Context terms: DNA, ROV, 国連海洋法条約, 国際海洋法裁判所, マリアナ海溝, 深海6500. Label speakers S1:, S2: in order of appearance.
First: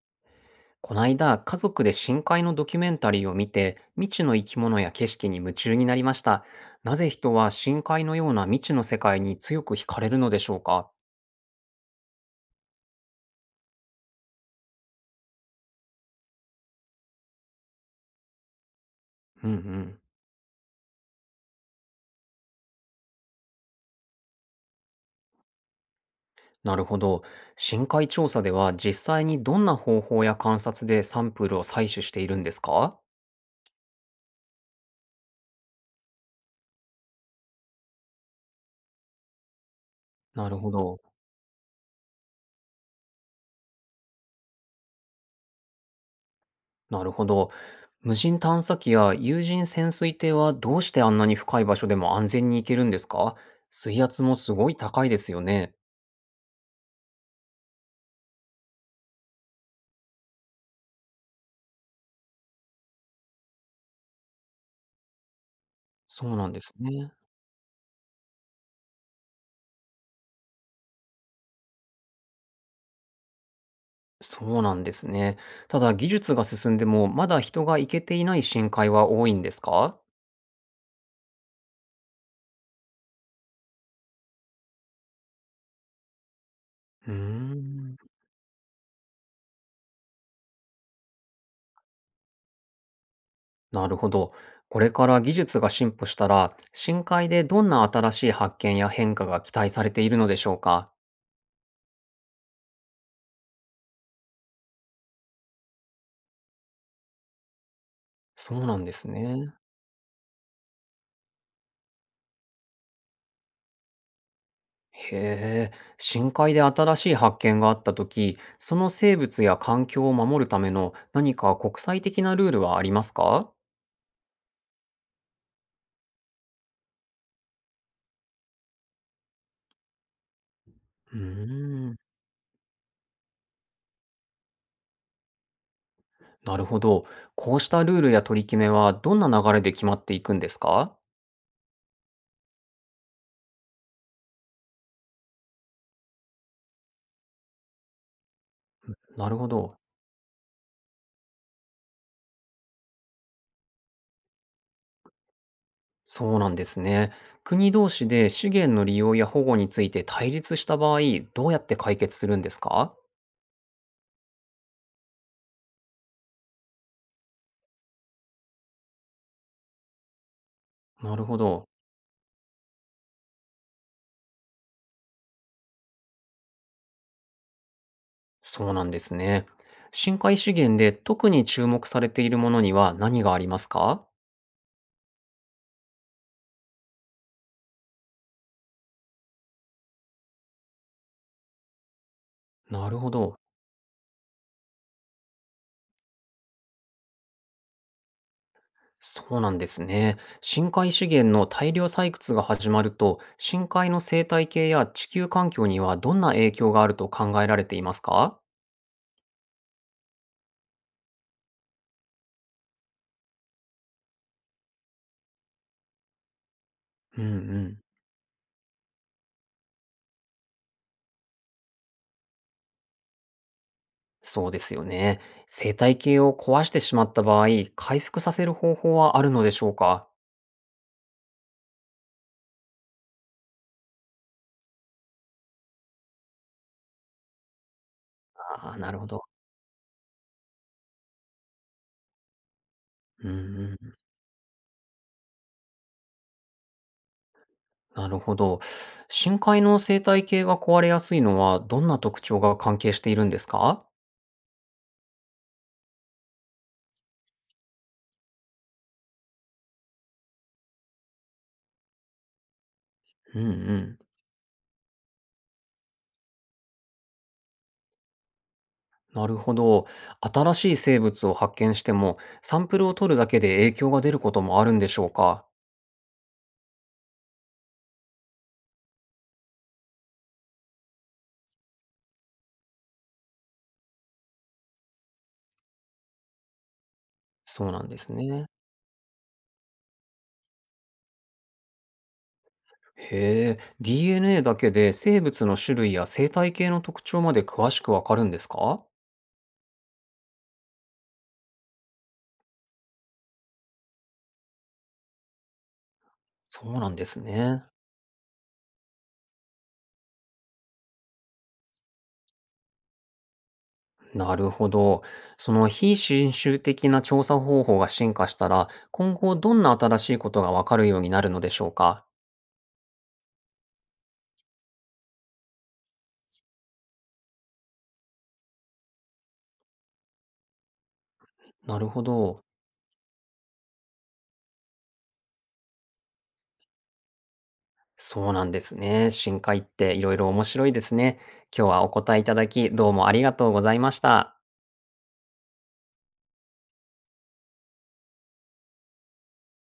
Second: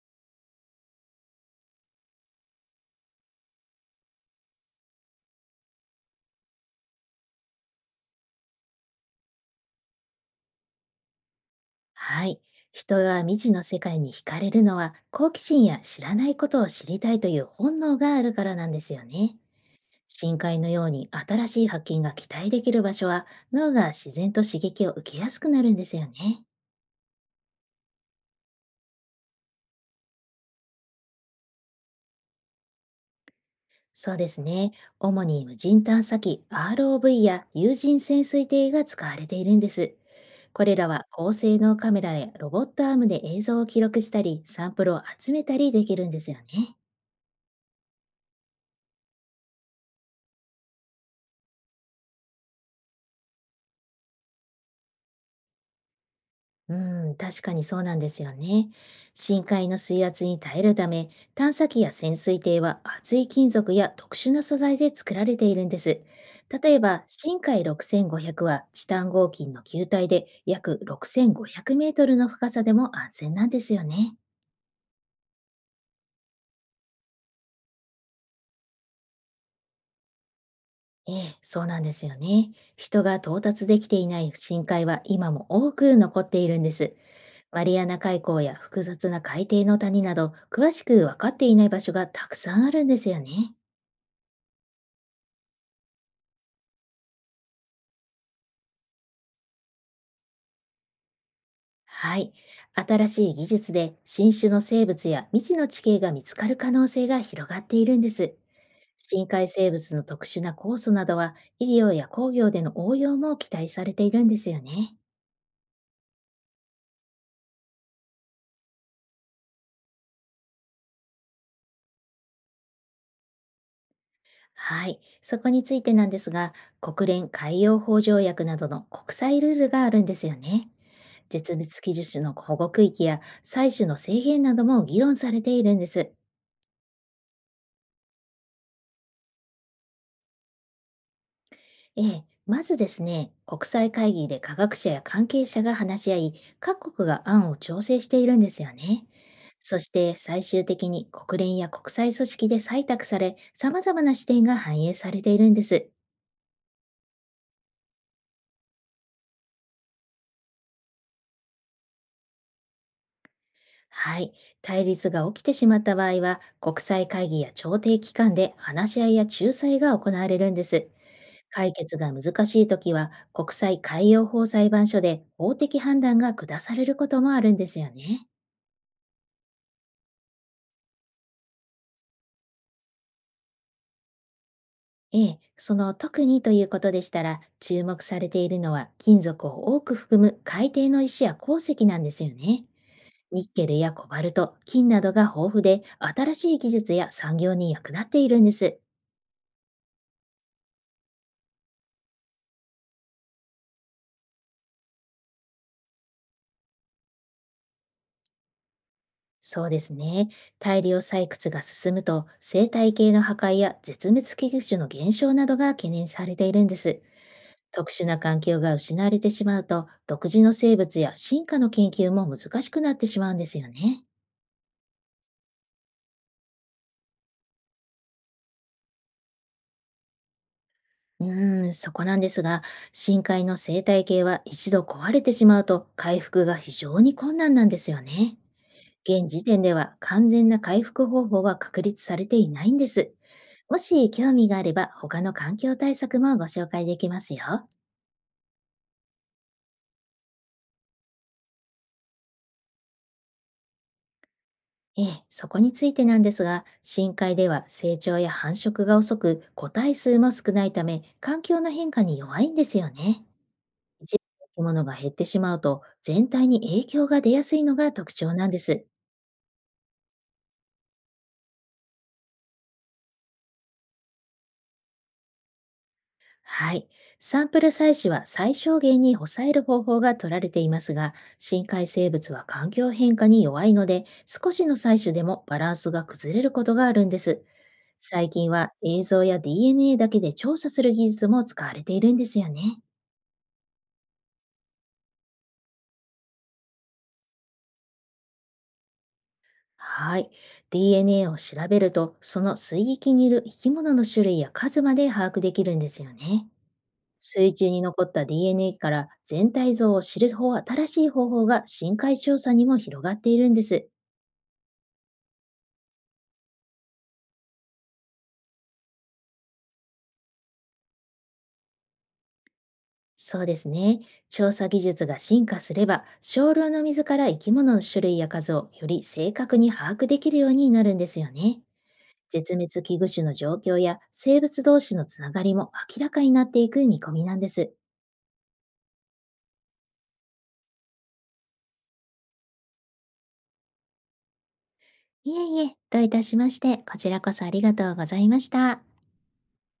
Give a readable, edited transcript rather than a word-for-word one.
S1: こないだ、家族で深海のドキュメンタリーを見て、未知の生き物や景色に夢中になりました。なぜ人は深海のような未知の世界に強く惹かれるのでしょうか？
S2: はい。人が未知の世界に惹かれるのは好奇心や知らないことを知りたいという本能があるからなんですよね。
S1: うんうん。
S2: 深海のように新しい発見が期待できる場所は脳が自然と刺激を受けやすくなるんですよね。
S1: なるほど。深海調査では実際にどんな方法や観察でサンプルを採取しているんですか？
S2: そうですね。主に無人探査機 ROV や有人潜水艇が使われているんです。
S1: なる
S2: こ
S1: ほ
S2: れら
S1: ど。
S2: は高性能カメラやロボットアームで映像を記録したり、サンプルを集めたりできるんですよね。
S1: なるほど。無人探査機や有人潜水艇はどうしてあんなに深い場所でも安全に行けるんですか？水圧もすごい高いですよね。
S2: うん、確かにそうなんですよね。深海の水圧に耐えるため、探査機や潜水艇は厚い金属や特殊な素材で作られているんです。
S1: そうなんです
S2: 例えば、
S1: ね。
S2: 深海6500はチタン合金の球体で、約6500メートルの深さでも安全なんですよね。
S1: そうなんですね。ただ技術が進んでも、まだ人が行けていない深海は多いんですか？
S2: ええ、そうなんですよね。人が到達できていない深海は今も多く残っているんです。
S1: うー
S2: マリア
S1: ん。
S2: ナ海溝や複雑な海底の谷など、詳しく分かっていない場所がたくさんあるんですよね。
S1: なるほど。これから技術が進歩したら、深海でどんな新しい発見や変化が期待されているのでしょうか？
S2: はい。新しい技術で新種の生物や未知の地形が見つかる可能性が広がっているんです。
S1: そうなんです
S2: 深海
S1: ね。
S2: 生物の特殊な酵素などは、医療や工業での応用も期待されているんですよね。
S1: へえ。深海で新しい発見があったとき、その生物や環境を守るための何か国際的なルールはありますか？
S2: はい、そこについてなんですが、国連海洋法条約などの国際ルールがあるんですよね。
S1: う
S2: 絶滅
S1: ー
S2: 危
S1: ん。
S2: 惧種の保護区域や採取の制限なども議論されているんです。
S1: なるほど。こうしたルールや取り決めはどんな流れで決まっていくんですか？
S2: ええ、まずですね、国際会議で科学者や関係者が話し合い、各国が案を調整しているんですよね。
S1: なるほど。
S2: そして最終的に国連や国際組織で採択され、様々な視点が反映されているんです。
S1: そうなんですね。国同士で資源の利用や保護について対立した場合、どうやって解決するんですか？
S2: はい。対立が起きてしまった場合は、国際会議や調停機関で話し合いや仲裁が行われるんです。
S1: なるほど。
S2: 解決が難しいときは、国際海洋法裁判所で法的判断が下されることもあるんですよね。
S1: そうなんですね。深海資源で特に注目されているものには何がありますか？
S2: ええ、その特にということでしたら、注目されているのは金属を多く含む海底の石や鉱石なんですよね。
S1: なるほど。
S2: ニッケルやコバルト、金などが豊富で、新しい技術や産業に役立っているんです。
S1: そうなんですね。深海資源の大量採掘が始まると、深海の生態系や地球環境にはどんな影響があると考えられていますか？
S2: そうですね。大量採掘が進むと、生態系の破壊や絶滅危惧種の減少などが懸念されているんです。
S1: うんうん。
S2: 特殊な環境が失われてしまうと、独自の生物や進化の研究も難しくなってしまうんですよね。
S1: そうですよね。生態系を壊してしまった場合、回復させる方法はあるのでしょうか？
S2: うーん、そこなんですが、深海の生態系は一度壊れてしまうと、回復が非常に困難なんですよね。
S1: ああー、なるほど。
S2: 現時点では完全な回復方法は確立されていないんです。
S1: うん
S2: も
S1: うん。
S2: し興味があれば、他の環境対策もご紹介できますよ。
S1: なるほど。深海の生態系が壊れやすいのは、どんな特徴が関係しているんですか？
S2: ええ、そこについてなんですが、深海では成長や繁殖が遅く、個体数も少ないため、環境の変化に弱いんですよね。
S1: うんうん。
S2: 一部の生き物が減ってしまうと、全体に影響が出やすいのが特徴なんです。
S1: なるほど。新しい生物を発見しても、サンプルを取るだけで影響が出ることもあるんでしょうか？
S2: はい。サンプル採取は最小限に抑える方法が取られていますが、深海生物は環境変化に弱いので、少しの採取でもバランスが崩れることがあるんです。
S1: そうなんです
S2: 最
S1: ね。
S2: 近は映像や DNA だけで調査する技術も使われているんですよね。
S1: へえ、DNA だけで生物の種類や生態系の特徴まで詳しくわかるんですか？
S2: はい。DNA を調べると、その水域にいる生き物の種類や数まで把握できるんですよね。
S1: そうなんです
S2: 水
S1: ね。
S2: 中に残った DNA から全体像を知る新しい方法が深海調査にも広がっているんです。
S1: なるほど。その非侵襲的な調査方法が進化したら、今後どんな新しいことがわかるようになるのでしょうか？
S2: そうですね。調査技術が進化すれば、少量の水から生き物の種類や数をより正確に把握できるようになるんですよね。
S1: なるほど。
S2: 絶滅危惧種の状況や生物同士のつながりも明らかになっていく見込みなんです。
S1: そうなんですね。深海っていろいろ面白いですね。今日はお答えいただき、どうもありがとうございました。
S2: いえいえ、どういたしまして、こちらこそありがとうございました。